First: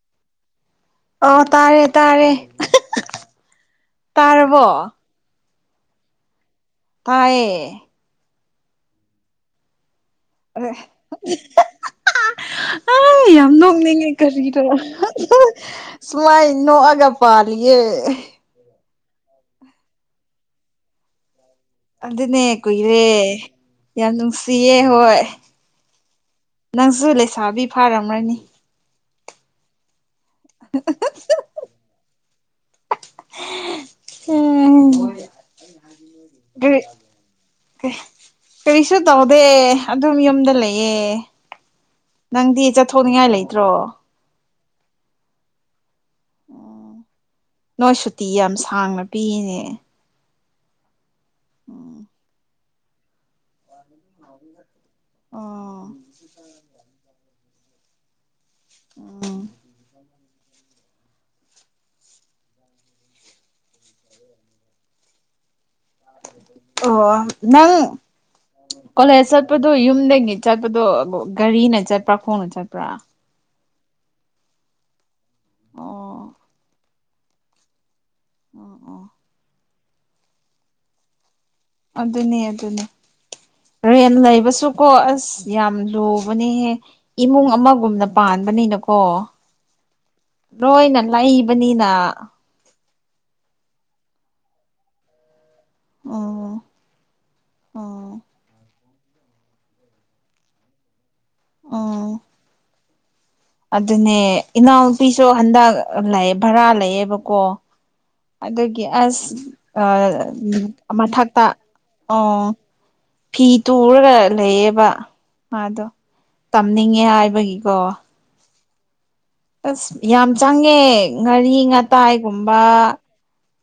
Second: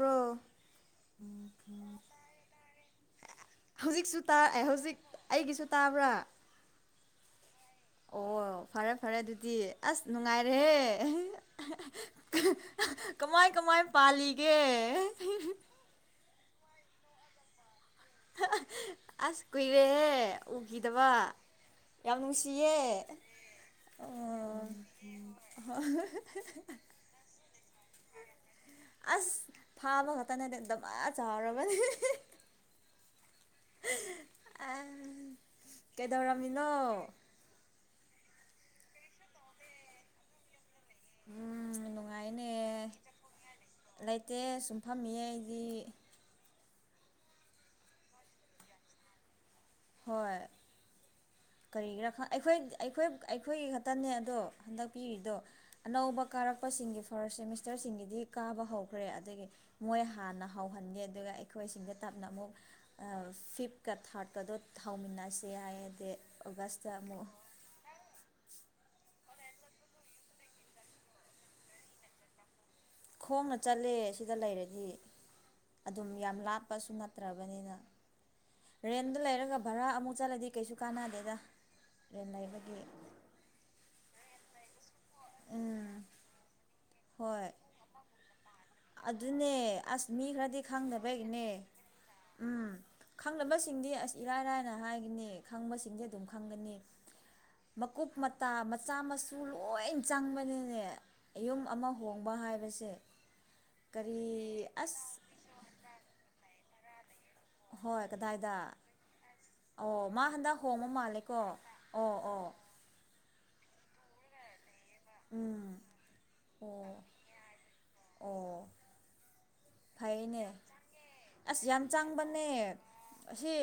ꯔꯣ [unintelligible] [inaudible] ꯑ ꯇꯥꯔꯦ ꯇꯥꯔꯦ ꯍꯧꯖꯤꯛꯁꯨ ꯇꯑꯦ ꯇꯥꯔꯕꯣ ꯍꯧꯖꯤꯛ ꯑꯩꯒꯤꯁꯨ ꯇꯥꯕ꯭ꯔꯥ ꯇꯌꯦ ꯑꯣ ꯐꯔꯦ ꯐꯔꯦ ꯑꯗꯨꯗꯤ ꯑꯁ ꯑꯗ ꯅꯨꯡꯉꯥꯏꯔꯦꯍꯦ [unintelligible] [inaudible] ꯑ ꯀꯃꯥꯏ ꯌꯥꯝ ꯀꯃꯥꯏ ꯅꯣꯛꯅꯤꯡꯉꯦ ꯄꯥꯜꯂꯤꯒꯦ ꯀꯔꯤꯅꯣ ꯁꯨꯃꯥꯏ ꯏꯣꯑꯒ ꯄꯥꯜꯂꯤꯦ ꯑꯁ ꯀꯨꯏꯔꯦꯍꯦ ꯎꯈꯤꯗꯕ ꯌꯥꯝ ꯑꯗꯨꯗꯅꯦ ꯅꯨꯡꯁꯤꯌꯦ ꯀꯣꯏꯔꯦ ꯌꯥꯝ ꯑꯣ ꯅꯨꯡꯁꯤꯌꯦ ꯍꯣꯏ ꯅꯪꯁꯨ ꯂꯩꯁꯥꯕꯤ ꯐꯥꯔꯝꯃ ꯃ ꯅꯤ ꯑꯁ ꯐꯥꯕ ꯈꯛꯇꯅꯦ ꯑꯗꯨꯗ ꯃꯥ ꯆꯥꯎꯔꯕ ꯎꯝ [unintelligible] [inaudible] ꯀꯩꯗꯧꯔꯝꯃꯤꯅꯣ ꯀꯔꯤ ꯀꯔꯤꯁꯨ ꯇꯧꯗꯦ ꯑꯗꯨꯝ ꯌꯨꯝꯗ ꯂꯩ ꯑꯦ ꯎꯝ ꯅꯨꯡꯉꯥꯏꯅꯦ ꯅꯪꯗꯤ ꯆꯠꯊꯣꯛꯅꯤꯡꯉꯥꯏ ꯂꯩꯇ꯭ꯔꯣ ꯇꯨꯝꯐꯝ ꯃꯏꯗꯤ ꯑꯣ ꯅꯣꯏ ꯁꯨꯇꯤ ꯌꯥꯝ ꯁꯥꯡꯅ ꯄꯤꯅꯦ ꯍꯣꯏ ꯎꯝ ꯀꯔꯤꯒꯤꯔꯥ ꯑꯩꯈꯣꯏ ꯑꯩꯈꯣꯏ ꯑꯩꯈꯣꯏꯒꯤ ꯈꯛꯇꯅꯦ ꯑꯗꯣ ꯍꯟꯗꯛꯄꯤꯔꯤꯗꯣ ꯑꯣ ꯑꯅꯧꯕ ꯀꯥꯔꯛꯄꯁꯤꯡꯒꯤ ꯐꯥꯔꯁ ꯁꯦꯃꯤꯁꯇꯔꯁꯤꯡꯒꯤꯗꯤ ꯀꯥꯕ ꯍꯧꯈ꯭ꯔꯦ ꯎꯝ ꯑꯗꯒꯤ ꯃꯣꯏ ꯍꯥꯟꯅ ꯍꯧꯍꯟꯒꯦ ꯑꯗꯨꯒ ꯑꯩꯈꯣꯏꯁꯤꯡꯗ ꯇꯞꯅ ꯑꯃꯨꯛ ꯐꯤꯐꯀ ꯊꯥꯔꯠꯀꯗꯣ ꯍꯃꯤꯟꯅ ꯅꯥꯁꯤꯦ ꯍꯥꯏ ꯑꯣ ꯅꯪ ꯀꯣꯂꯦꯖ ꯆꯠꯄꯗꯣ ꯌꯨꯝꯗꯒꯤ ꯆꯠꯄꯗꯣ ꯒꯥꯔꯤꯅ ꯆꯠꯄ꯭ꯔꯥ ꯈꯣꯡꯅ ꯆꯠꯄ꯭ꯔꯥ ꯈꯣꯡꯅ ꯆꯠꯂꯦ ꯁꯤꯗ ꯂꯩꯔꯗꯤ ꯑꯗꯨꯝ ꯎꯝ ꯌꯥꯝ ꯂꯥꯞꯄꯁꯨ ꯅꯠꯇ꯭ꯔꯕꯅꯤꯅ ꯎꯝ ꯔꯦꯟꯗ ꯂꯩꯔꯒ ꯚꯔꯥ ꯑꯃꯨꯛ ꯆꯠꯂꯗꯤ ꯀꯩꯁꯨ ꯀꯥꯟꯅꯗꯦꯗ ꯔꯦꯟ ꯑꯗꯨꯅꯤ ꯂꯩꯕꯒꯤ ꯑꯗꯨꯅꯤ ꯔꯦꯟ ꯂꯩꯕ ꯁꯨꯀꯣ ꯑꯁ ꯌꯥꯝ ꯎꯝ ꯂꯨꯕꯅꯦꯍꯦ ꯍꯣꯏ ꯏꯃꯨꯡ ꯑꯃꯒꯨꯝꯅ ꯄꯥꯟꯕꯅꯤꯅꯀꯣ ꯑꯗꯨꯅꯦ ꯑꯁ ꯃꯤ ꯈꯔꯗꯤ ꯂꯣꯏꯅ ꯈꯪꯗꯕꯩꯒꯤꯅꯦ ꯂꯩꯕꯅꯤꯅ ꯎꯝ ꯈꯪꯅꯕꯁꯤꯡꯗꯤ ꯑꯁ ꯏꯔꯥꯏꯔꯥꯏꯅ ꯍꯥꯏꯒꯅꯤ ꯈꯪꯕꯁꯤꯡꯗꯤ ꯑꯗꯨꯝ ꯎꯝ ꯈꯪꯒꯅꯤ ꯃꯀꯨꯞ ꯑꯣ ꯃꯇꯥ ꯃꯆꯥ ꯃꯁꯨ ꯂꯣꯏ ꯆꯪꯕꯅꯤꯅꯦ ꯌꯌꯨꯝ ꯑꯃ ꯎꯝ ꯍꯣꯡꯕ ꯍꯥꯏꯕꯁꯦ ꯑꯗꯨꯅꯦ ꯀꯔꯤ ꯑꯁ ꯏꯅꯥꯎꯅꯨꯄꯤꯁꯨ ꯍꯟꯗꯛ ꯚꯔꯥ ꯂꯩꯌꯦꯦꯕꯀꯣ ꯍꯣꯏ ꯀꯗꯥꯏꯗ ꯑꯗꯨꯒꯤ ꯑꯁ ꯑꯣ ꯃꯥ ꯍꯟꯗꯛ ꯍꯣꯡꯕ ꯃꯥꯜꯂꯦꯀꯣ ꯃꯊꯛꯇ ꯑꯣ ꯐ ꯇꯨꯔꯒ ꯂꯩꯌꯦꯕ ꯎꯝ ꯃꯥꯗꯣ ꯇꯝꯅꯤꯡꯉꯦ ꯑꯣ ꯍꯥꯏꯕꯒꯤꯀꯣ ꯑꯣ ꯑꯁ ꯌꯥꯝ ꯐꯩꯅꯦ ꯆꯪꯉꯦ ꯉꯥꯔꯤ ꯑꯁ ꯌꯥꯝ ꯆꯪꯕꯅꯦ ꯉꯇꯥꯏꯒꯨꯝꯕ ꯑꯁꯤ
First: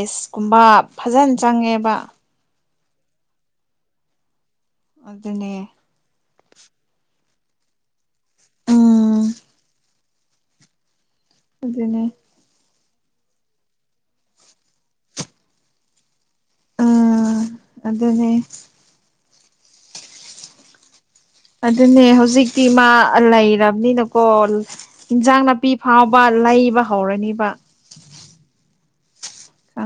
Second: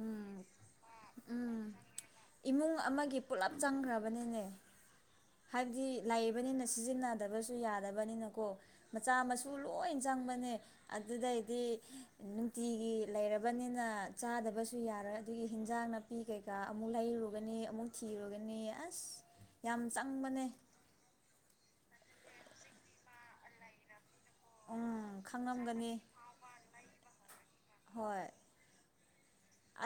ꯎꯝ ꯐꯖꯅ ꯎꯝ ꯆꯪꯉꯦꯕ ꯏꯃꯨꯡ ꯑꯃꯒꯤ ꯄꯨꯂꯞ ꯆꯪꯈ꯭ꯔꯕꯅꯤꯅꯦ ꯑꯗꯨꯅꯦ ꯍꯥꯏꯕꯗꯤ ꯂ ꯍꯥꯏꯕꯅꯤꯅ ꯁꯤꯖꯤꯟꯅꯗꯕꯁꯨ ꯌꯥꯗꯕꯅꯤꯅꯀꯣ ꯎꯝ ꯃꯆꯥ ꯃꯁꯨ ꯂꯣꯏ ꯆꯪꯕꯅꯦ ꯑꯗꯨꯗꯩꯗꯤ ꯑꯗꯨꯅꯦ ꯅꯨꯡꯇꯤꯒꯤ ꯒꯤ ꯂꯩꯔꯕꯅꯤꯅ ꯆꯥꯗꯕꯁꯨ ꯌꯥꯔꯣꯏ ꯑꯗꯨꯒꯤ ꯍꯤꯟꯖꯥꯡꯅ ꯄꯤ ꯀꯩꯀꯥ ꯑꯃꯨꯛ ꯎꯝ ꯂꯩꯔꯨꯒꯅꯤ ꯑꯃꯨꯛ ꯑꯗꯨꯅꯦ ꯊꯤꯔꯨꯒꯅꯤ ꯑꯁ ꯌꯥꯝ ꯆꯪꯕꯅꯦ ꯑꯗꯨꯅꯦ ꯍꯧꯖꯤꯛꯇꯤ ꯃꯥ ꯂꯩꯔꯕꯅꯤꯅ ꯀꯣ ꯎꯝ ꯏꯟꯖꯥꯡ ꯅꯥꯄꯤ ꯈꯪꯉꯝꯒꯅꯤ ꯐꯥꯎꯕ ꯂꯩꯕ ꯍꯧꯔꯅꯤꯕ ꯍꯣꯏ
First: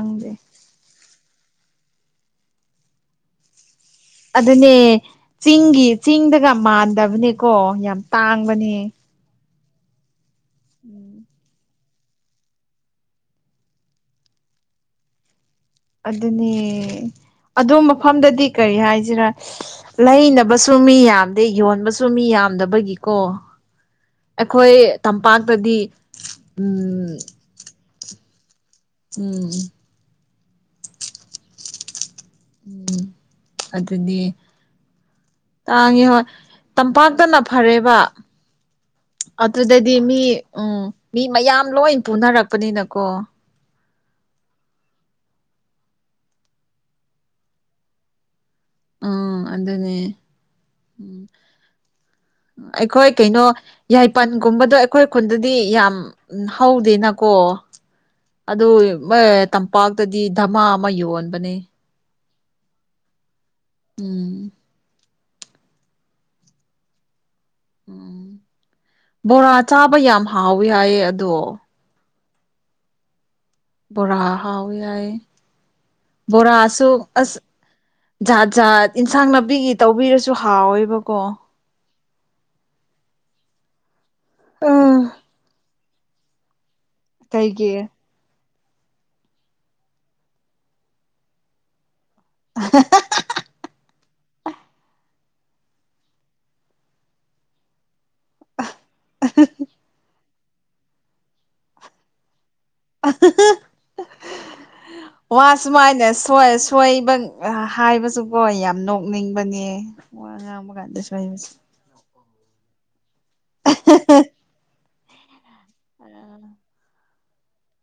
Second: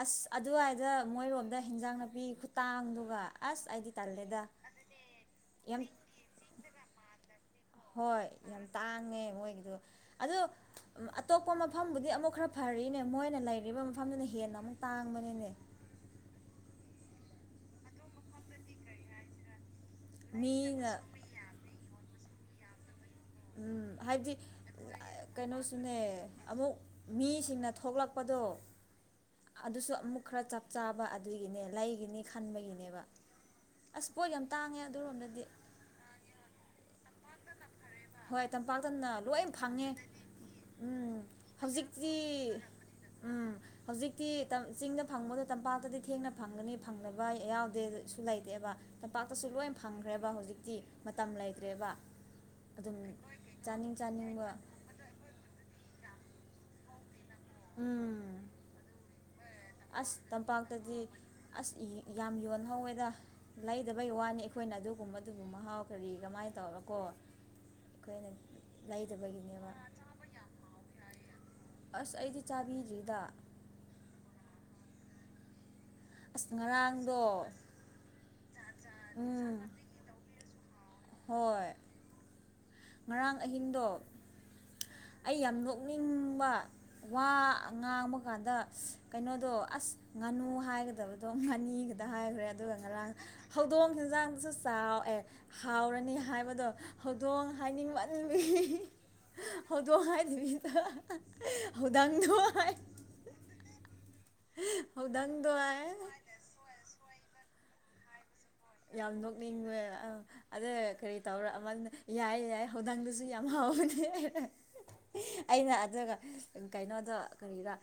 ꯑꯁ ꯑꯗꯗ ꯃꯣꯏꯔꯣꯝꯗ ꯍꯤꯟꯖꯥꯡ ꯅꯥꯄꯤ ꯈꯨꯇꯥꯡꯗꯨꯒ ꯑꯁ ꯍꯥꯏꯗꯤ ꯑꯗꯨꯅꯦ ꯆꯤꯡꯒꯤ ꯆꯤꯡꯗꯒ ꯃꯥꯟꯗꯕꯅꯦ ꯀꯣ ꯌꯥꯝ ꯇꯥꯡꯕꯅꯦ ꯑꯗꯨ ꯑꯇꯣꯞꯄ ꯃꯐꯝꯕꯨꯗꯤ ꯑꯃꯨꯛ ꯈꯔ ꯐꯔꯤꯅꯦ ꯃꯣꯏꯅ ꯂꯩꯔꯤꯕ ꯃꯐꯝꯗꯨꯅ ꯍꯦꯟꯅ ꯑꯃꯨꯛ ꯇꯥꯡꯕꯅꯤꯅꯦ ꯑꯗꯨꯅꯦ ꯑꯗꯨ ꯃꯐꯝꯗꯗꯤ ꯀꯔꯤ ꯍꯥꯏꯁꯤꯔꯥ ꯂꯩꯅꯕꯁꯨ ꯃꯤꯅ ꯃꯤ ꯌꯥꯝꯗꯦ ꯌꯣꯟꯕꯁꯨ ꯃꯤ ꯌꯥꯝꯗꯕꯒꯤ ꯎꯝ ꯍꯥꯏꯕꯗꯤ ꯇꯝꯄꯥꯛꯇꯗꯤ ꯀꯩꯅꯣꯁꯨꯅꯦ ꯑꯃꯨꯛ ꯎꯝ ꯃꯤꯁꯤꯡꯅ ꯊꯣꯛꯂꯛꯄ ꯄꯗꯣ ꯎꯝ ꯈꯔ ꯆꯞ ꯆꯥꯕ ꯑꯗꯨꯒꯤꯅꯦ ꯂꯩꯒꯤꯅꯤ ꯎꯝ ꯈꯟꯕꯒꯤꯅꯦꯕ ꯑꯁ ꯑꯗꯨꯅꯤ ꯄꯣꯠ ꯌꯥꯝ ꯇꯥꯡꯉꯦ ꯑꯗꯨꯔꯣꯝꯗꯗꯤ ꯅꯥ ꯐꯔꯦ ꯍꯣꯏ ꯇꯝꯄꯥꯛꯇꯅ ꯂꯣꯏ ꯐꯪꯉꯦ ꯑꯗꯨꯗꯗꯤ ꯃꯤ ꯎꯝ ꯃꯤ ꯃꯌꯥꯝ ꯂꯣꯏ ꯄꯨꯅꯔꯛꯄꯅꯤꯅ ꯀꯣ ꯎꯝ ꯍꯧꯖꯤꯛꯇꯤ ꯆꯤꯡꯗ ꯐꯪꯕꯗꯣ ꯇꯝꯄꯥꯛꯇꯗꯤ ꯊꯦꯡꯅ ꯐꯪꯒꯅꯤ ꯐꯪꯅꯕ ꯌꯥꯎꯗꯦ ꯁꯁꯨ ꯂꯩꯇꯦ ꯕ ꯎꯝ ꯇꯝꯄꯥꯛꯇꯁꯨ ꯂꯣꯏ ꯑꯗꯨꯅꯦ ꯐꯪꯈ꯭ꯔꯦꯕ ꯍꯧꯖꯤꯛꯇꯤ ꯎꯝ ꯃꯇꯝ ꯂꯩꯇ꯭ꯔꯦꯕ ꯑꯗꯨꯝ ꯑꯩꯈꯣꯏ ꯀꯩꯅꯣ ꯆꯥꯅꯤꯡ ꯆꯥꯅꯤꯡꯕ ꯌꯥꯏꯄꯟꯒꯨꯝꯕꯗꯣ ꯑꯩꯈꯣꯏ ꯈꯨꯟꯗꯗꯤ ꯌꯥꯝ ꯍꯧꯗꯦꯅ ꯀꯣ ꯎꯝ ꯑꯗꯨ ꯑꯁ ꯇꯝꯄꯥꯛꯇꯗꯤ ꯙꯃꯥ ꯑꯃ ꯇꯝꯄꯥꯛꯇꯗꯤ ꯌꯣꯟꯕꯅꯦ ꯑꯁ ꯏ- ꯌꯥꯝ ꯌꯣꯟꯍꯧꯋꯦꯗ ꯂꯩꯗꯕꯩ ꯋꯥꯅꯤ ꯎꯝ ꯑꯩꯈꯣꯏꯅ ꯑꯗꯨꯒꯨꯝꯕ ꯑꯗꯨꯕꯨ ꯃꯍꯥꯎ ꯀꯔꯤ ꯀꯃꯥꯏꯅ ꯇꯧꯔꯀꯣ ꯎꯝ ꯑꯩꯈꯣꯏꯅ ꯕꯣꯔꯥ ꯂꯩꯗꯕꯒꯤꯅꯦꯕ ꯆꯥꯕ ꯌꯥꯝ ꯍꯥꯎꯋꯤ ꯍꯥꯏꯌꯦ ꯑꯗꯣ ꯑꯁ ꯑꯩꯗꯤ ꯆꯥꯕꯤꯗ꯭ꯔꯤꯗ ꯕꯣꯔ ꯍꯥꯥꯎꯥꯎ ꯌꯥꯏ ꯑꯁ ꯕꯣꯔꯥ ꯑꯁꯨꯣ ꯉꯔꯥꯡꯗꯣ ꯑꯁꯗ ꯏꯟꯁꯥꯡ ꯎꯝ ꯅꯥꯄꯤꯒꯤ ꯇꯧꯕꯤꯔꯁꯨ ꯍꯥꯎꯋꯦꯕꯀꯣ ꯍꯣꯏ ꯉꯔꯥꯡ ꯑꯍꯤꯡꯗꯣ ꯎꯝ ꯄꯨꯛꯅꯤꯡꯕ ꯋꯥ ꯀꯩꯒꯤ ꯉꯥꯡꯕ ꯀꯥꯟꯗ ꯀꯩꯅꯣꯗꯣ ꯑꯁ ꯉꯥꯅꯨ ꯍꯥꯏꯒꯗꯕꯗꯣ ꯉꯥꯅꯤꯒ ꯍꯥꯏꯈ꯭ꯔꯦ ꯑꯗꯨꯒ ꯉꯔꯥꯡ ꯍꯧꯗꯣꯡ ꯆꯤꯟꯖꯥꯡ ꯆꯥꯎꯑꯦ ꯍꯥꯎꯔꯅꯤ ꯍꯥꯏꯕꯗꯣ ꯍꯧꯗꯣꯡ ꯍꯥꯏꯅꯤꯡꯕ ꯍꯥꯏꯔꯤꯕꯗ ꯍꯧꯧꯗꯥꯡꯗꯣ ꯋꯥ ꯍꯧꯗꯪꯗꯣ ꯍꯥꯏ ꯁꯨꯃꯥꯏꯅꯣꯏ ꯁꯣꯏꯕ ꯍꯥꯏꯕꯁꯨꯀꯣ ꯌꯥꯝ ꯅꯣꯛꯅꯤꯡꯕꯅꯦ ꯋꯥ ꯉ ꯑꯗ ꯉꯥꯡꯕ ꯀꯥꯟꯗꯁꯨ ꯀꯔꯤ ꯇꯧꯔ ꯍꯩꯕꯁꯦ ꯑꯃꯅ ꯌꯥꯏ ꯌꯥꯏ ꯍꯧꯗꯥꯡꯗꯁꯨ ꯌꯥꯝ ꯍꯥꯎꯕꯅꯤ ꯑꯩꯅ ꯑꯗꯨꯒ ꯀꯩꯅꯣꯗ ꯀꯔꯤꯗ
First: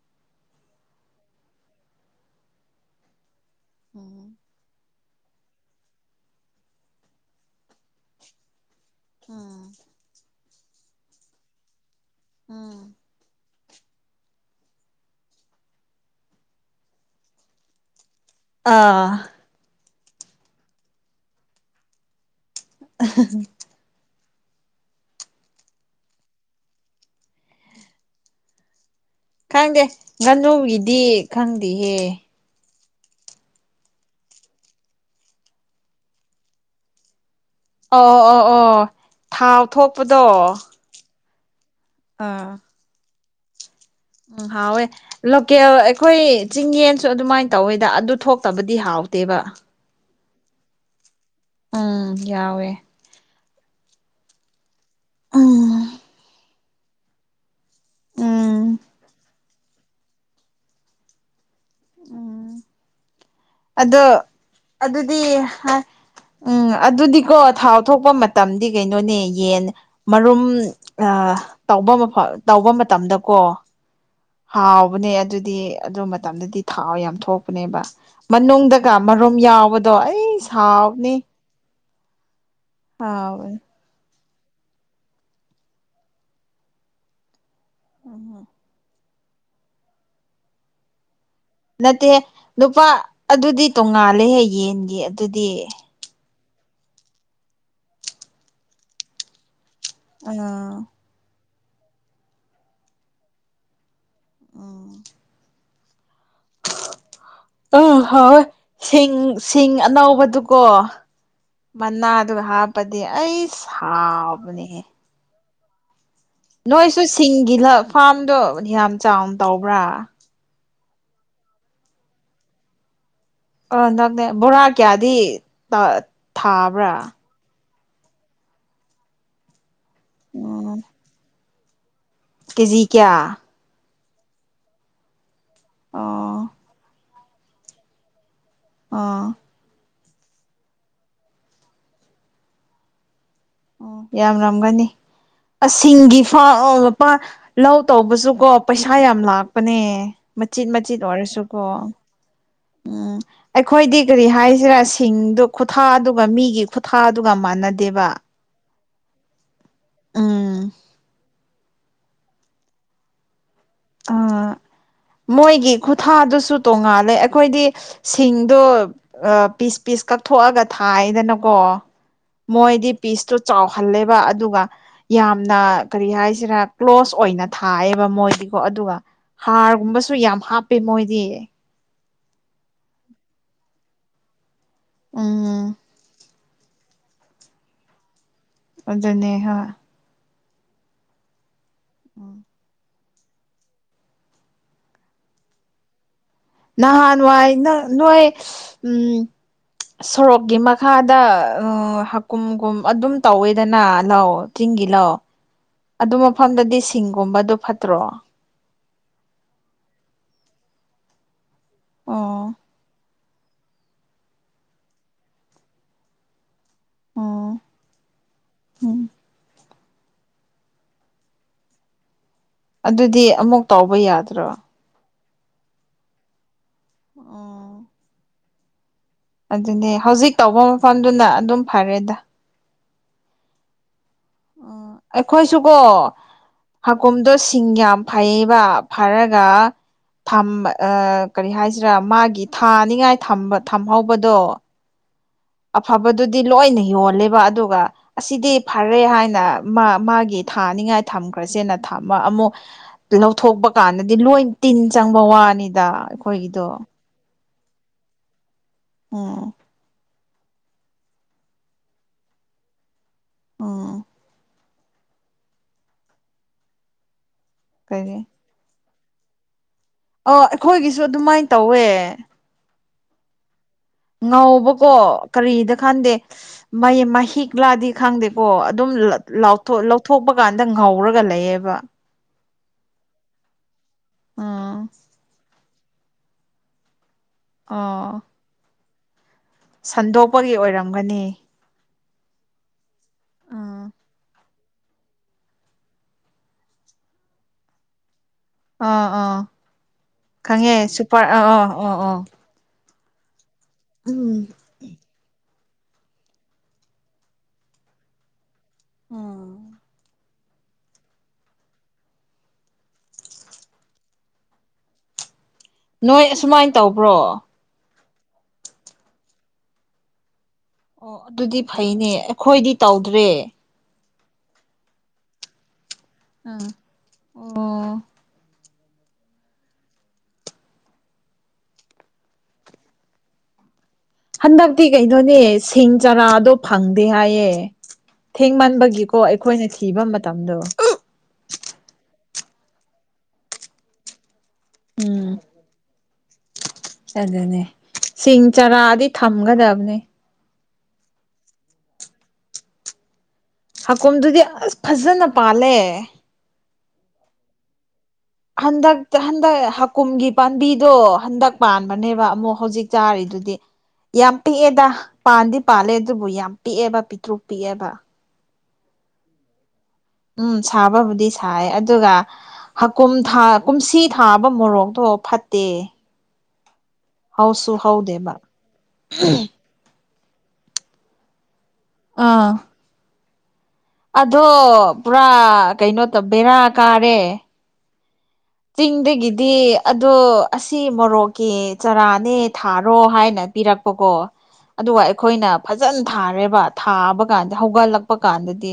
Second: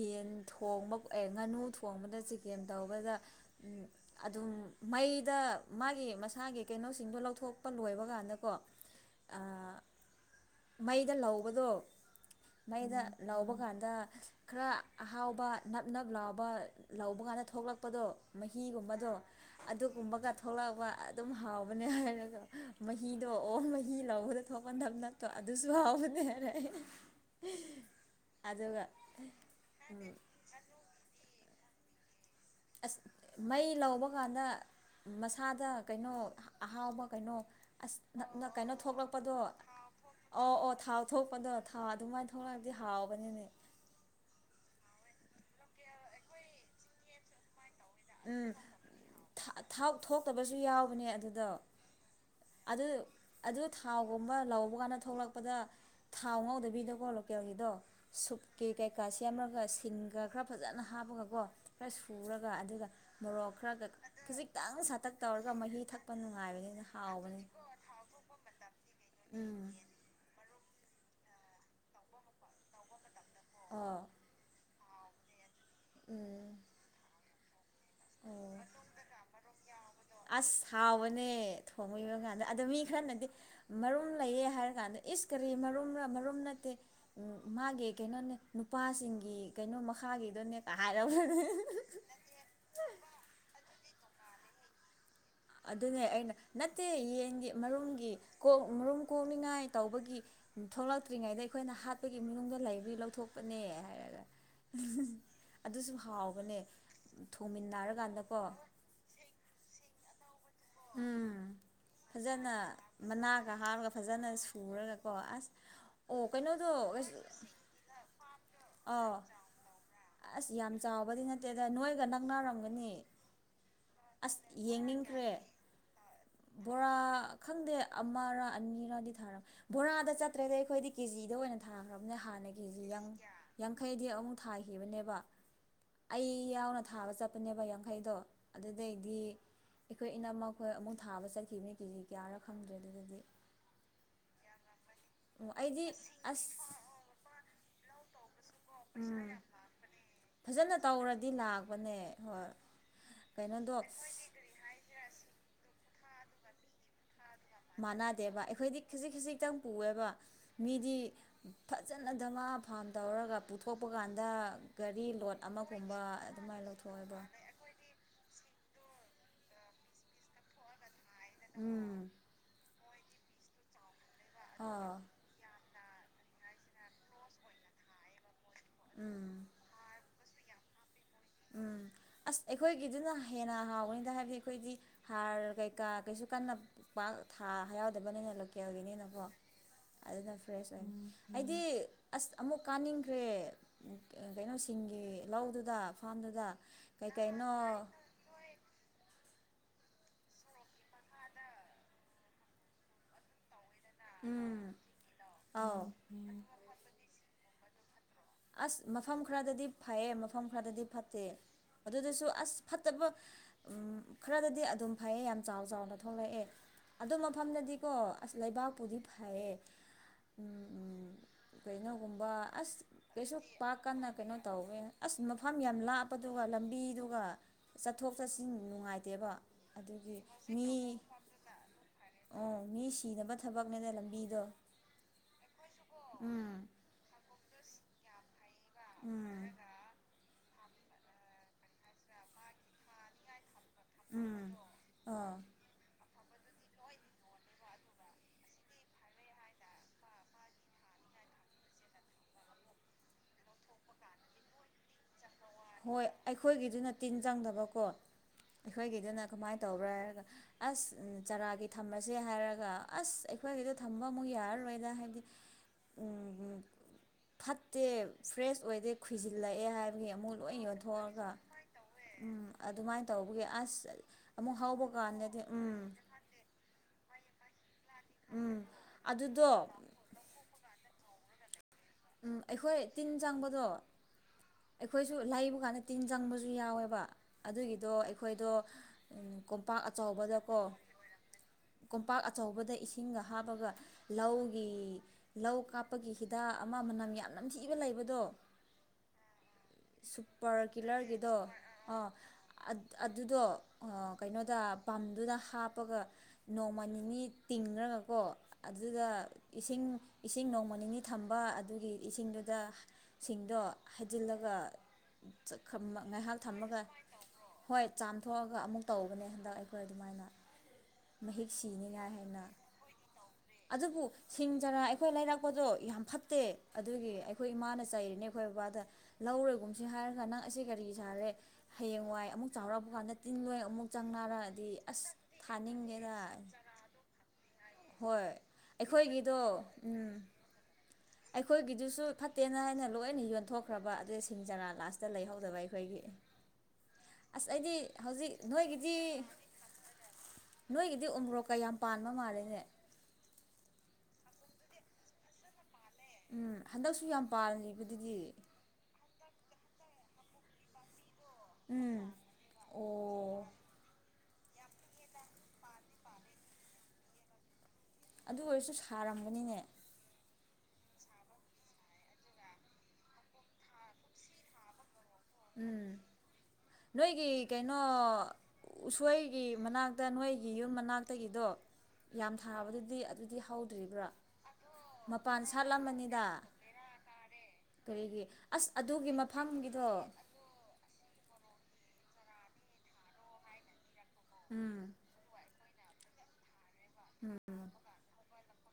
ꯌꯦꯟ ꯊꯣꯡꯕ ꯉꯥꯅꯨ ꯊꯣꯡꯕꯗ ꯆꯤꯀꯦꯟ ꯇꯧꯕꯗ ꯎꯝ ꯑꯗꯨꯝ ꯃꯩ ꯁꯤꯗ ꯃꯥꯒꯤ ꯃꯁꯥꯒꯤ ꯀꯩꯅꯣꯁꯤꯡꯗꯣ ꯂꯧꯊꯣꯛꯄ ꯂꯣꯏꯕ ꯀꯥꯟꯗꯀꯣ ꯑꯝ ꯃꯩꯗ ꯂꯧꯕꯗꯣ ꯎꯝ ꯃꯩꯗ ꯂꯥꯎꯕ ꯀꯥꯟꯗ ꯈꯔ ꯑꯍꯥꯎꯕ ꯅꯞ ꯅꯞ ꯂꯥꯎꯕ ꯂꯧꯕ ꯀ ꯍꯥꯟꯅ ꯊꯣꯛꯂꯛꯄꯗꯣ ꯃꯍꯤꯒꯨꯝꯕꯗꯣ ꯑꯥ ꯑꯗꯨꯒꯨꯝꯕꯒ ꯊꯣꯛꯂꯛꯄ ꯑꯗꯨꯝ ꯍꯥꯎꯕꯅꯦ ꯍꯥꯏꯔꯒ ꯃꯍꯤꯗꯣ ꯑꯣ ꯃꯍꯤ ꯂꯧꯕꯗ ꯊꯣꯛꯄꯟ ꯊꯕ ꯅꯠꯇꯣ ꯑꯗꯨꯁꯨ ꯍꯥꯎꯕꯅꯦ ꯍꯥꯏꯔꯦ ꯑꯗꯨꯒ ꯈꯪꯗꯦ ꯉꯥꯅꯨꯒꯤꯗꯤ ꯈꯪꯗꯦꯍꯦ ꯑꯁ ꯃꯩ ꯂꯧꯕ ꯀꯥꯟꯗ ꯃꯁꯥꯗ ꯀꯩꯅꯣ ꯑꯍꯥꯎꯕ ꯀꯩꯅꯣ ꯑꯁ ꯑꯣ ꯅ ꯑꯣ ꯅ ꯀꯩꯅꯣ ꯑꯣ ꯊꯣꯛꯂꯛꯄꯗꯣ ꯊꯥꯎ ꯑꯣ ꯊꯣꯛꯄꯗꯣ ꯑꯣ ꯊꯥꯎ ꯊꯣꯛꯄꯗꯣ ꯊꯥꯎ ꯑꯗꯨꯃꯥꯏꯅ ꯑꯥ ꯊꯣꯛꯂꯛꯑꯒꯗꯤ ꯍꯥꯎꯕꯅꯤꯅꯦ ꯎꯝ ꯍꯥꯎꯋꯦ ꯂꯣꯀꯦꯜ ꯑꯩꯈꯣꯏ ꯆꯤꯡꯌꯦꯟꯁꯨ ꯑꯗꯨꯃꯥꯏꯅ ꯇꯧꯋꯦ ꯗ ꯑꯗꯨ ꯊꯣꯛꯇꯕꯗꯤ ꯍꯥꯎꯇꯦꯕ ꯕꯁꯨ ꯌꯥꯎꯕꯅꯦ ꯑꯗꯨꯗ ꯎꯝ ꯌꯥꯎꯋꯦ ꯑꯗꯨ ꯑꯗꯨ ꯊꯥꯎꯒꯨꯝꯕ ꯂꯧꯕ ꯀꯥꯟꯗ ꯊꯣꯛꯂꯛꯄꯗ ꯎꯝ ꯊꯥꯎ ꯉꯧꯗꯕꯤꯗꯀꯣ ꯂꯣꯀꯦꯜꯒꯤꯗꯣ ꯁꯨꯞꯀꯤ ꯎꯝ ꯀꯩꯀꯥꯥꯁ ꯌꯥꯝ ꯑꯗꯨꯒ ꯁꯤꯡꯒ ꯈꯔ ꯐꯖꯅ ꯍꯥꯞꯄꯒꯀꯣ ꯈꯔ ꯁꯨꯔꯒ ꯎꯝ ꯑꯗꯨꯒ ꯃꯣꯔꯣꯛ ꯈꯔꯒ ꯑꯗꯣ ꯈꯖꯤꯛꯇꯪ ꯁꯥꯇꯛ ꯑꯗꯨꯗꯤ ꯇꯧꯔꯒ ꯃꯍꯤ ꯊꯛꯄ ꯎꯝ ꯅꯨꯡꯉꯥꯏꯕꯅꯤꯅ ꯑꯗꯨꯗꯤꯀꯣ ꯍꯥꯎꯕꯅꯤ ꯊꯥꯎ ꯊꯣꯛꯄ ꯃꯇꯝꯗꯤ ꯀꯩꯅꯣꯅꯦ ꯎꯝ ꯌꯦꯟ ꯃꯔꯨꯝ ꯑ ꯇ ꯃꯐꯝ ꯇꯧꯕ ꯃꯇꯝꯗꯀꯣ ꯑꯣ ꯍꯥꯎꯕꯅꯦ ꯑꯗꯨ ꯗꯤ ꯑꯗꯨ ꯎꯝ ꯃꯇꯝꯗꯗꯤ ꯊꯥꯎ ꯌꯥꯝ ꯊꯣꯛꯄꯅꯦꯕ ꯑꯣ ꯃꯅꯨꯡꯗꯒ ꯃꯔꯨꯝ ꯌꯥꯎꯕꯗꯣ ꯑꯩ ꯁꯥꯎꯅꯤ ꯐꯣꯡꯉꯏꯕ ꯀꯥꯟꯗ ꯑꯗꯣ ꯃꯤ ꯈꯔꯅꯗꯤ ꯃꯔꯨꯝ ꯂꯩꯌꯦ ꯍꯥꯏꯔ ꯀꯥꯟꯗ ꯏꯁ ꯀꯔꯤ ꯃꯔ ꯃꯔꯣꯝ ꯅꯠꯇꯦ ꯎ ꯃꯥꯒꯤ ꯀꯩꯅꯣꯅꯦ ꯅꯨꯄꯥꯁꯤꯡꯒꯤ ꯀꯩꯅꯣ ꯃꯈꯥꯒꯤꯗꯅꯦ ꯍꯥꯏꯔꯕ ꯅꯠꯇꯦꯍꯦ ꯅꯨꯄꯥ ꯑꯗꯨꯗꯤ ꯇꯣꯡꯉꯥꯜꯂꯦꯍꯦ ꯌꯦꯟꯒꯤ ꯑꯗꯨꯗꯤ ꯑꯗꯨꯅꯦ ꯑꯩꯅ ꯅꯠꯇꯦ ꯌꯦꯟꯒꯤ ꯃꯔꯨꯝꯒꯤ ꯀꯣꯛ ꯃꯔꯨꯝ ꯀꯣꯛꯃꯤꯉꯥꯏ ꯇꯧꯕꯒꯤ ꯑ ꯊꯣꯛꯂꯛꯇ꯭ꯔꯤꯉꯩꯗ ꯑꯩꯈꯣꯏꯅ ꯍꯥꯠꯄꯒꯤ ꯃꯅꯨꯡꯗ ꯂꯩꯕꯒꯤ ꯂꯧꯊꯣꯛꯄꯅꯦ ꯍꯥꯏꯔꯒ ꯑꯗꯨ ꯑꯗꯨꯁꯨ ꯍꯥꯎ ꯎꯝ ꯍꯣꯏ ꯁꯤꯡ ꯁꯤꯡ ꯑꯅꯧꯕ ꯀꯣ ꯃꯅꯥꯗꯨ ꯐꯖꯅ ꯍꯥꯞꯄꯗꯤ ꯑꯩ ꯃꯅꯥꯒ ꯍꯥꯞꯔꯒ ꯐꯖꯅ ꯁꯥꯎꯕꯅꯦꯍ ꯁꯨꯔꯒꯀꯣ ꯑꯁ ꯑꯣ ꯀꯩꯅꯣꯗꯣ ꯅꯣꯏꯁꯨ ꯁꯤꯡꯒꯤ ꯐꯥꯔꯝꯗꯣ ꯌꯥꯝ ꯑꯥꯎ ꯆꯥꯎꯅ ꯇꯧꯕ꯭ꯔꯥ ꯑꯁ ꯌꯥꯝ ꯆꯥꯎꯕꯗꯤ ꯅꯠꯇꯦ ꯑꯗ ꯅꯣꯏꯒ ꯅꯛꯅꯔꯝꯒꯅꯤ ꯑꯥ ꯅꯪꯅꯦ ꯑꯁ ꯕꯣꯔꯥ ꯀꯌꯥꯗꯤ ꯌꯦꯡꯅꯤꯡꯈ꯭ꯔꯦ ꯊꯥꯕ꯭ꯔꯥ ꯕꯣꯔꯥ ꯈꯪꯗꯦ ꯑꯃꯔ ꯑꯅꯤꯔꯗꯤ ꯊꯥꯔ ꯕꯣꯔꯥꯗ ꯆꯠꯇ꯭ꯔꯦꯗꯤ ꯎꯝ ꯑꯩꯈꯣꯏꯗꯤ ꯀꯦꯖꯤꯗ ꯑꯣꯏꯅ ꯀꯝꯅ ꯀꯦꯖꯤ ꯍꯥꯟꯅꯒꯤꯁꯤ ꯀꯌꯥ ꯌꯥꯡꯈꯩꯗꯤ ꯑꯃꯨꯛ ꯊꯥꯈꯤꯕꯅꯦꯕ ꯑꯩ ꯑꯣ ꯌꯥꯎꯅ ꯊꯥꯕ ꯆꯠꯄꯅꯦꯕ ꯌꯥꯡꯈꯩꯗꯣ ꯑꯗꯨꯗꯩꯗꯤ ꯑꯥ ꯑꯩꯈꯣꯏ ꯏꯅꯝꯃꯛ ꯑꯩꯈꯣꯏ ꯑꯃꯨꯛ ꯊꯥꯕ ꯆꯠꯈꯤꯕꯅꯦ ꯀꯦꯖꯤ ꯀꯌꯥꯔ ꯈꯪꯗ꯭ꯔꯦ ꯑꯗꯨꯗꯗꯤ ꯎ ꯌꯥꯝꯔꯝꯒꯅꯤ ꯑꯣ ꯑꯩꯗꯤ ꯑꯁꯤꯡꯒꯤ ꯑꯁ ꯃꯥꯟ ꯂꯧ ꯇꯧꯕꯁꯨ ꯄꯩꯁꯥ ꯎꯝ ꯌꯥꯝ ꯂꯥꯛꯄꯅꯦ ꯃꯆꯤꯠ ꯐꯖꯅ ꯃꯆꯤꯠ ꯇꯧꯔꯗꯤ ꯑꯣꯏꯔꯁꯨꯀꯣ ꯂꯥꯛꯄꯅꯦ ꯍꯣꯏ ꯎꯝ ꯀꯩꯅꯣꯗꯣ ꯑꯩꯈꯣꯏꯗꯤ ꯀꯔꯤ ꯍꯥꯏꯁꯤꯔꯥ ꯁꯤꯡꯗ ꯈꯨꯠꯊꯥꯗꯨ ꯃꯤꯒꯤ ꯈꯨꯊꯥꯗꯨꯒ ꯃꯥꯟꯅꯗꯦꯕ ꯈꯖꯤꯛ ꯈꯖꯤꯛꯇꯪ ꯄꯨꯑꯦꯕ ꯎꯝ ꯃꯤꯗꯤ ꯐꯖꯅ ꯙꯒꯥꯥ ꯐꯥꯝ ꯇꯧꯔꯒ ꯄꯨꯊꯣꯛꯄ ꯀꯥꯟꯗ ꯑꯥ ꯒꯥꯔꯤ ꯂꯣꯠ ꯃꯣꯏꯒꯤ ꯑꯃꯒꯨꯝꯕ ꯈꯨꯊꯥꯗꯨꯁꯨ ꯑꯗꯨꯃꯥꯏꯅ ꯂꯧꯊꯣꯛꯑꯦꯕ ꯗ ꯄꯤꯁ ꯄꯤꯁ ꯀꯛꯊꯣꯛꯑꯒ ꯊꯥꯏꯗꯅꯀꯣ ꯎꯝ ꯃꯣꯏꯗꯤ ꯄꯤꯁꯇꯣ ꯆꯥꯎꯍꯜꯂꯦꯕ ꯑꯗꯨꯒ ꯑꯥ ꯌꯥꯝꯅ ꯀꯔꯤ ꯍꯥꯏꯁꯤꯔꯥ ꯀ꯭ꯂꯣꯁ ꯑꯣꯏꯅ ꯊꯥꯛꯑꯦꯕ ꯃꯣꯏ ꯀꯣ ꯑꯗꯨꯒ ꯎꯝ ꯍꯥꯔꯒꯨꯝꯕꯁꯨ ꯌꯥꯝ ꯍꯥꯞꯄꯦ ꯃꯣꯏꯗꯤ ꯎꯝ ꯑꯁ ꯑꯩꯈꯣꯏꯒꯤꯗꯨꯅ ꯍꯦꯟꯅ ꯍꯥꯎꯋꯅꯤꯗ ꯍꯥꯏꯕꯗꯤ ꯑꯩꯈꯣꯏꯗꯤ ꯍꯥꯔ ꯎꯝ ꯀꯩꯀꯥ ꯀꯩꯁꯨ ꯀꯟꯅ ꯊꯥ ꯌꯥ ꯌꯥꯎꯗꯕꯅꯤꯅ ꯂꯣꯀꯦꯜꯒꯤꯅꯤꯅꯀꯣ ꯑꯗꯨꯅꯦ ꯍꯣꯏ ꯑꯗꯨꯅ ꯦ ꯑꯣꯏ ꯑꯩꯗꯤ ꯑꯁ ꯎꯝ ꯑꯃꯨꯛ ꯀꯥꯅꯤꯡ ꯐꯈ꯭ꯔꯦ ꯀꯩꯅꯣꯁꯤꯡꯒꯤ ꯂꯧꯗꯨꯗ ꯐꯥꯝꯗꯨꯗ ꯀꯩ ꯅꯍꯥꯟ ꯀꯩꯅꯣ ꯅꯨꯡꯉꯥꯏ ꯅꯅꯨꯡꯉꯥꯏ ꯎꯝ ꯁꯣꯔꯣꯛꯀꯤ ꯃꯈꯥꯗ ꯎ ꯍꯀꯨꯝꯒꯨꯝ ꯑꯗꯨꯝ ꯇꯧꯋꯦ ꯗꯅꯥ ꯂꯥꯛꯑꯣ ꯎꯝ ꯆꯤꯡꯒꯤ ꯂꯥꯛꯑꯣ ꯑꯥꯎ ꯑꯗꯨ ꯃꯐꯝꯗꯗꯤ ꯁꯤꯡꯒꯨꯝꯕꯗ ꯐꯠꯇ꯭ꯔꯣ ꯑꯁ ꯃꯐꯝ ꯈꯔꯗꯗꯤ ꯐꯩꯌꯦ ꯃꯐꯝ ꯈꯔꯗꯗꯤ ꯐꯠꯇꯦ ꯑꯗꯨꯗꯁꯨ ꯑꯣ ꯑꯁ ꯐꯠꯇꯕ ꯈꯔꯗꯗꯤ ꯑꯗꯨꯝ ꯐꯩꯌꯦ ꯌꯥꯝ ꯆꯥꯎ ꯆꯥꯎꯅ ꯊꯣꯛꯂꯛꯑꯦ ꯑꯗꯨ ꯑꯣ ꯃꯐꯝꯗꯗꯤꯀꯣ ꯑꯁ ꯂꯩꯕꯥꯛꯄꯨꯗꯤ ꯎꯝ ꯐꯌꯦ ꯎꯝ ꯎ ꯀꯩꯅꯣꯒꯨꯝꯕ ꯑꯁ ꯑꯗꯨꯗꯤ ꯀꯩꯁꯨ ꯑꯃꯨꯛ ꯄꯥꯛ ꯇꯧꯕ ꯀꯟꯅ ꯀꯩꯅꯣ ꯌꯥꯗ꯭ꯔꯣ ꯇꯧꯋꯦ ꯑꯁ ꯃꯐꯝ ꯌꯥꯝ ꯂꯥꯞꯄꯗꯨꯒ ꯗꯨꯒ ꯑꯣ ꯆꯠꯊꯣꯛ ꯆꯠꯁꯤ ꯑꯗꯨꯅꯦ ꯍꯧꯖꯤꯛ ꯇꯧꯕ ꯃꯤ ꯃꯐꯝꯗꯨꯅ ꯑꯗꯨꯝ ꯐꯔꯦꯗ ꯊꯤꯅꯕ ꯊꯕꯛꯅꯦꯅ ꯂꯝꯕꯤ ꯎ ꯑꯩꯈꯣꯏꯁꯨꯀꯣ ꯍꯒꯨꯝꯗꯣ ꯁꯤꯡ ꯌꯥꯝ ꯐꯩꯌꯦ ꯐꯔꯒ ꯀꯔꯤ ꯍꯥꯏꯁꯤꯔꯥ ꯃꯥꯒꯤ ꯊꯥꯅꯤꯉꯥꯏ ꯎꯝ ꯊꯝꯍꯧꯕꯗꯣ ꯎꯝ ꯑ ꯑꯐꯕꯗꯨꯗꯤ ꯂꯣꯏꯅ ꯌꯣꯜꯂꯦꯕ ꯑꯗꯨꯒ ꯑꯁꯤꯗꯤ ꯐꯔꯦ ꯍꯥꯏꯅ ꯃꯥ ꯃꯥꯒꯤ ꯊꯥꯅꯤꯡꯉꯥꯏ ꯊꯝꯈ꯭ꯔꯁꯦꯅ ꯊꯃ ꯑꯃꯨꯛ ꯂꯧꯊꯣꯛꯄ ꯀꯥꯟꯗꯗꯤ ꯂꯣꯏ ꯇꯤꯟ ꯆꯪꯕ ꯋꯥꯏ ꯍꯣꯏ ꯑꯩꯈꯣꯏꯒꯤꯗꯨꯅ ꯇꯤꯟ ꯆꯪꯗꯕꯀꯣ ꯑꯩꯈꯣꯏꯒꯤꯗꯨꯅ ꯎꯝ ꯀꯃꯥꯏꯅ ꯇꯧꯕ꯭ꯔꯥ ꯍꯥꯏꯔꯒ ꯑꯁ ꯎ ꯆꯥꯔꯥꯒꯤ ꯊꯝꯃꯁꯦ ꯍꯥꯏꯔꯒ ꯑꯁ ꯑꯩꯈꯣꯏꯒꯤꯗ ꯎꯝ ꯊꯝꯕ ꯑꯃꯨꯛ ꯌꯥꯔꯔꯣꯏ ꯍꯥꯏꯗꯤ ꯐꯠꯇꯦ ꯀꯔꯤ ꯐ꯭ꯔꯦꯁ ꯑꯣꯏꯗꯦ ꯈꯣꯏꯏꯖꯤꯜꯂꯛꯑꯦ ꯍꯥꯏꯕꯒꯤ ꯑꯃ ꯑ ꯑꯩꯈꯣꯏꯒꯤꯁꯨ ꯑꯗꯨꯃꯥꯏꯅ ꯇꯧꯋꯦ ꯇꯧꯕꯒꯤꯦ ꯑꯁ ꯑꯃꯨꯛ ꯍꯧꯕ ꯉꯧꯕꯀꯣ ꯀꯥꯟꯗꯗꯤ ꯀꯔꯤꯗ ꯎꯝ ꯈꯥꯟꯗꯦ ꯃꯍꯤꯛꯂꯥꯗꯤ ꯈꯪꯗꯦꯀꯣ ꯎꯝ ꯑꯗꯨꯝꯊ ꯑꯗꯨꯗꯣ ꯂꯧꯊꯣꯛꯄ ꯀꯥꯟꯗ ꯉꯧꯔꯒ ꯂꯩꯌꯦꯕ ꯎꯝ ꯑꯩꯈꯣꯏ ꯇꯤꯟ ꯆꯪꯕꯗꯣ ꯎꯝ ꯑꯩꯈꯣꯏꯁꯨ ꯂꯩꯕ ꯀꯥꯟꯗ ꯇꯤꯟ ꯆꯪꯕꯁꯨ ꯌꯥꯎꯋꯦꯕ ꯑꯗꯨꯒꯤꯗꯣ ꯑꯣ ꯑꯩꯈꯣꯏꯗꯣ ꯀꯣꯝꯄꯥꯛ ꯁꯟꯗꯣꯛꯄꯒꯤ ꯑꯆꯧꯕꯗꯀꯣ ꯑꯣꯏꯔꯝꯒꯅꯤ ꯀꯣꯝꯄꯥꯛ ꯑꯆꯧꯕꯗ ꯏꯁꯤꯡꯒ ꯍꯥꯞꯄꯒ ꯑꯥ ꯂꯧ ꯑꯩ ꯒꯤ ꯂꯧ ꯀꯥꯞꯄꯒꯤ ꯍꯤꯗꯥꯛ ꯑꯃ ꯃꯅꯝ ꯌꯥꯝ ꯅꯝꯊꯤꯕ ꯂꯩꯕꯗꯣ ꯑꯥ ꯑꯥ ꯁꯨꯄꯔ ꯈꯪꯉꯦ ꯁꯨꯄꯔ ꯀꯤꯂꯔꯒꯤꯗꯣ ꯑꯥ ꯑꯥ ꯑ ꯑꯣ ꯑꯗꯨꯗꯣ ꯀꯩꯅꯣꯗ ꯄꯕꯝꯗꯨꯗ ꯍꯥꯞ ꯍꯥꯨꯞꯄꯒ ꯅꯣꯡꯃ ꯅꯤꯅꯤ ꯇꯤꯡꯈ꯭ꯔꯒꯀꯣ ꯑꯗꯨꯗ ꯏꯁꯤꯡ ꯏꯁꯤꯡ ꯅꯣꯡꯃ ꯅꯤꯅꯤ ꯊꯝꯕ ꯕ ꯑꯗꯨꯒꯤ ꯏꯁꯤꯡꯗꯨꯗ ꯁꯤꯡꯗꯣ ꯍꯩꯖꯤꯜꯂꯒ ꯅꯣꯏ ꯉꯥꯏꯍꯥꯛ ꯑꯁꯨꯃꯥꯏꯅ ꯊꯝꯃꯒ ꯇꯧꯕ꯭ꯔꯣ ꯍꯣꯏ ꯆꯥꯝꯊꯣꯛꯑꯒ ꯑꯃꯨꯛ ꯇꯧꯕꯅꯦ ꯍꯟꯗꯛ ꯑꯩꯈꯣꯏ ꯑꯗꯨꯃꯥꯏꯅ ꯑꯣ ꯃꯍꯤꯛ ꯑꯗꯨꯗꯤ ꯁꯤꯅꯤꯉꯥꯏ ꯐꯩꯅꯦ ꯍꯥꯏꯅ ꯑꯩꯈꯣꯏꯗꯤ ꯇꯧꯗ꯭ꯔꯦ ꯑꯗꯨꯕꯨ ꯁꯤꯡ ꯆꯔꯥ ꯑꯩꯈꯣꯏ ꯂꯩꯔꯛꯄꯗꯣ ꯌꯥꯝ ꯐꯠꯇꯦ ꯑꯥ ꯑꯗꯨꯒꯤ ꯑꯩꯈꯣꯏ ꯏꯃꯥꯅ ꯑꯣ ꯆꯩꯔꯤꯅꯦ ꯑꯩꯈꯣꯏ ꯕꯕꯥꯗ ꯂꯧꯔꯣꯏꯒꯨꯝꯁꯦ ꯍꯥꯏꯔꯒ ꯅꯪ ꯑꯁꯤꯁ ꯀꯔꯤ ꯁꯥꯔꯦ ꯍꯌꯦꯡꯋꯥꯏ ꯑꯃꯨꯛ ꯆꯥꯎꯔꯛꯑꯄ ꯀꯥꯟꯗ ꯇꯤꯟꯂꯣꯏ ꯑꯃꯨꯛ ꯆꯪꯅꯔꯛꯑꯗꯤ ꯍꯟꯗꯛꯇꯤ ꯑꯁ ꯀꯩꯅꯣꯅꯦ ꯁꯤꯡ ꯊꯥꯅꯤꯡꯗꯦꯗ ꯆꯔꯥꯗꯣ ꯐꯪꯗꯦ ꯍꯥꯏꯌꯦ ꯍꯣꯏ ꯊꯦꯡꯃꯟꯕꯒꯤꯀꯣ ꯑꯩꯈꯣꯏꯒꯤꯗꯣ ꯑꯩꯈꯣꯏꯅ ꯊꯤꯕ ꯎꯝ ꯃꯇꯝꯗꯣ ꯑꯩꯈꯣꯏꯒꯤꯗꯨꯁꯨ ꯐꯠꯇꯦꯅ ꯍꯥꯏꯅ ꯂꯣꯏꯅ ꯌꯣꯟꯊꯣꯛꯈ꯭ꯔꯕ ꯑꯗ ꯏꯁꯤꯡ ꯆꯔꯥ ꯂꯥꯁꯇ ꯎꯝ ꯂꯩꯍꯧꯗꯕ ꯑꯩꯈꯣꯏꯒꯤ ꯑꯁ ꯑꯗꯨꯅꯦ ꯑꯩꯗꯤ ꯍꯧꯖꯤꯛ ꯁꯤꯡ ꯅꯣꯏꯒꯤꯗꯤ ꯆꯥꯔꯥꯗꯤ ꯊꯝꯒꯗꯕꯅꯦ ꯅꯣꯏꯒꯤꯗꯤ ꯎ꯭ꯔꯣꯛꯀ ꯌꯥꯝ ꯄꯥꯟꯕ ꯃꯥꯜꯂꯦꯅꯦ ꯍꯥꯀꯣꯝꯗꯨꯗꯤ ꯑꯁ ꯐꯖꯅ ꯄꯥꯜꯂꯦ ꯎꯝ ꯍꯟꯗꯛꯁꯨ ꯌꯥꯝ ꯄꯥꯜꯂꯤꯕ ꯍꯟꯗꯛ ꯍꯟꯗꯛ ꯍꯥꯀꯨꯝꯒꯤ ꯄꯥꯝꯕꯤꯗꯣ ꯍꯟꯗꯛ ꯎꯝ ꯄꯥꯟꯕꯅꯦꯕ ꯑꯃꯨꯛ ꯍꯧꯖꯤꯛ ꯑꯣ ꯆꯥꯔꯤꯗꯨꯗꯤ ꯌꯥꯝ ꯄꯤꯛꯑꯦꯗ ꯄꯥꯟꯗꯤ ꯄꯥꯜꯂꯦ ꯑꯗꯨꯕꯨ ꯌꯥꯝ ꯄꯤꯛꯑꯦꯕ ꯄꯤꯛꯇ꯭ꯔꯨꯛ ꯄꯤꯛꯑꯦꯕ ꯑꯗꯨ ꯑꯣꯏꯔꯁꯨ ꯁꯥꯔꯝꯒꯅꯤꯅꯦ ꯎꯝ ꯁꯥꯕꯕꯨꯗꯤ ꯁꯥꯏ ꯑꯗꯨꯒ ꯍꯀꯨꯝ ꯀꯨꯝꯁꯤ ꯊꯥꯕ ꯃꯣꯔꯣꯛꯇꯣ ꯐꯠꯇꯦ ꯎꯝ ꯅꯣꯏꯒꯤ ꯍꯧꯁꯨ ꯀꯩꯅꯣ ꯍꯧꯗꯦꯕ ꯎꯁꯣꯏꯒꯤ ꯃꯅꯥꯛꯇ ꯅꯣꯏꯒꯤ ꯌꯨꯝ ꯃꯅꯥꯛꯇꯒꯤꯗꯣ ꯌꯥꯝ ꯑꯥ ꯊꯥꯕꯗꯗꯤ ꯑꯗꯨꯗꯤ ꯍꯧꯗ꯭ꯔꯤꯕ꯭ꯔꯥ ꯑꯗꯣ ꯄꯨꯔꯥ ꯃꯄꯥꯟ ꯀꯩꯅꯣ ꯇ ꯁꯥꯠꯂꯝꯃꯅꯤꯗ ꯕꯦꯔꯥ ꯀꯥꯔꯦ ꯀꯔꯤꯒꯤ ꯑꯁ ꯑꯗꯨꯒꯤ ꯆꯤꯡꯗꯒꯤꯗꯤ ꯃꯐꯝꯒꯤꯗꯣ ꯑ ꯑꯁꯤ ꯃꯣꯔꯣꯛꯀꯤ ꯆꯔꯥꯅꯦ ꯊꯥꯔꯣ ꯍꯥꯏꯅ ꯄꯤꯔꯛꯄ ꯀꯣ ꯎꯝ ꯑꯗꯨꯒ ꯑꯩꯈꯣꯏꯅ ꯐꯖꯅ ꯊꯥꯔꯦꯕ ꯊꯥꯕ ꯎꯝ ꯀꯥꯟꯗ ꯍꯧꯒꯠꯂꯛꯄ ꯀꯥꯟꯗꯗꯤ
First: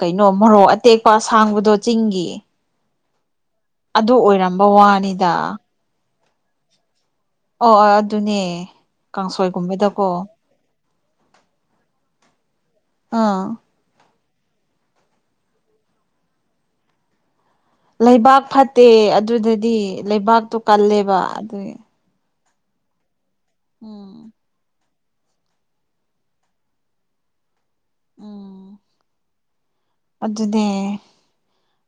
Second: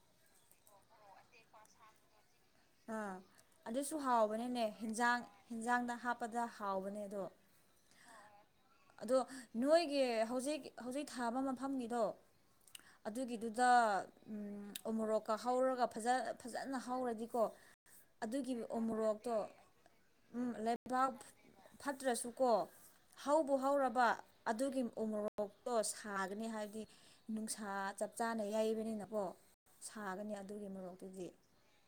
ꯀꯩꯅꯣ ꯃꯣꯔꯣꯛ ꯑꯇꯦꯛꯄꯁꯥꯡꯕꯗꯣ ꯆꯤꯡꯒꯤ ꯑꯥ ꯑꯗꯨꯁꯨ ꯑꯗꯨ ꯍꯥꯎꯕꯅꯤꯅꯦ ꯑꯣꯏꯔꯝꯕ ꯍꯦꯟꯖꯥꯡ ꯋꯥꯅꯤꯗ ꯍꯟꯖꯥꯡꯗ ꯍꯥꯞꯄꯗ ꯍꯥꯎꯕꯅꯦ ꯑꯗꯣ ꯑꯣ ꯑꯣ ꯑꯗꯨꯅꯦ ꯑꯗꯣ ꯅꯣꯏꯒꯤ ꯀꯥꯡꯁꯣꯏꯒꯨꯝꯕꯗꯀꯣ ꯍꯧꯖꯤꯛ ꯍꯧꯖꯤꯛ ꯊꯥꯕ ꯃꯐꯝꯅꯤꯗꯣ ꯑꯥ ꯑꯗꯨꯒꯤꯗꯨꯗ ꯎꯃꯣꯔꯣꯛꯀ ꯍꯧꯔꯒꯖ ꯐꯖꯅ ꯍꯧꯔꯗꯤꯀꯣ ꯂꯩꯕꯥꯛ ꯑꯗꯨꯒꯤ ꯐꯠꯇꯦ ꯎꯃꯣꯔꯣꯛꯇꯣ ꯑꯗꯨꯗꯗꯤ ꯂꯩꯕꯥꯛꯇꯣ ꯀꯜꯂꯦꯕ ꯑꯗꯨ ꯀꯣ ꯍꯧꯕ ꯍꯧꯔꯕ ꯑꯗꯨꯒꯤ ꯎꯣꯔꯣꯛꯇꯣ ꯁꯥꯒꯅꯤ ꯍꯥꯏꯕꯗꯤ ꯅꯨꯡꯁꯥ ꯆꯞ ꯆꯥꯅ ꯎꯝ ꯌꯩꯕꯅꯤꯅꯀꯣ ꯁꯥꯒꯅꯤ ꯑꯗꯨꯒꯤ ꯑꯗꯨꯅꯦ ꯃꯣꯔꯣꯛꯇꯨꯗꯤ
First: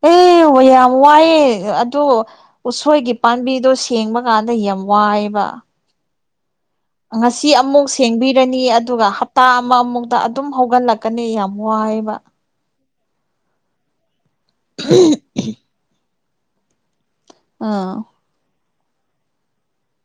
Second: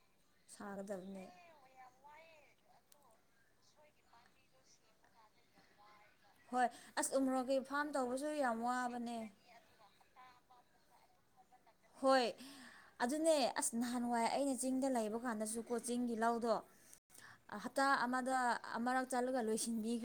ꯑꯦ ꯍ ꯌꯥꯝ ꯁꯥꯒꯗꯕꯅꯦ ꯋꯥꯏꯑꯦ ꯑꯗꯨ ꯎꯁꯣꯏꯒꯤ ꯄꯥꯝꯕꯤꯗꯣ ꯁꯦꯡꯕ ꯀꯥꯟꯗ ꯌꯥꯝ ꯋꯥꯏꯑꯕ ꯍꯣꯏ ꯑꯁ ꯎ ꯉꯁꯤ ꯃꯣꯔꯣꯛꯀꯤ ꯑꯃꯨꯛ ꯐꯥꯝ ꯇꯧꯕꯁꯨ ꯌꯥꯝ ꯁꯦꯡꯕꯤꯔꯅꯤ ꯑꯗꯨꯒ ꯋꯥꯕꯅꯦ ꯍꯞꯇꯥ ꯑꯃꯃꯨꯛꯇ ꯑꯗꯨꯝ ꯍꯧꯒꯠꯂꯛꯀꯅꯤ ꯌꯥꯝ ꯋꯥꯏꯕ ꯍꯣꯏ ꯑꯗꯨꯅꯦ ꯑꯁ ꯅꯍꯥꯟꯋꯥꯏ ꯑꯩꯅ ꯆꯤꯡꯗ ꯂꯩꯕ ꯀꯥꯟꯗꯁꯨ ꯀꯣ ꯆꯤꯡꯒꯤ ꯂꯧꯗꯣ ꯍꯇꯥ ꯑꯥ ꯑꯃꯗ ꯑꯃꯔꯛ ꯆꯠꯂꯒ ꯂꯣꯏꯁꯤꯟꯕꯤꯒ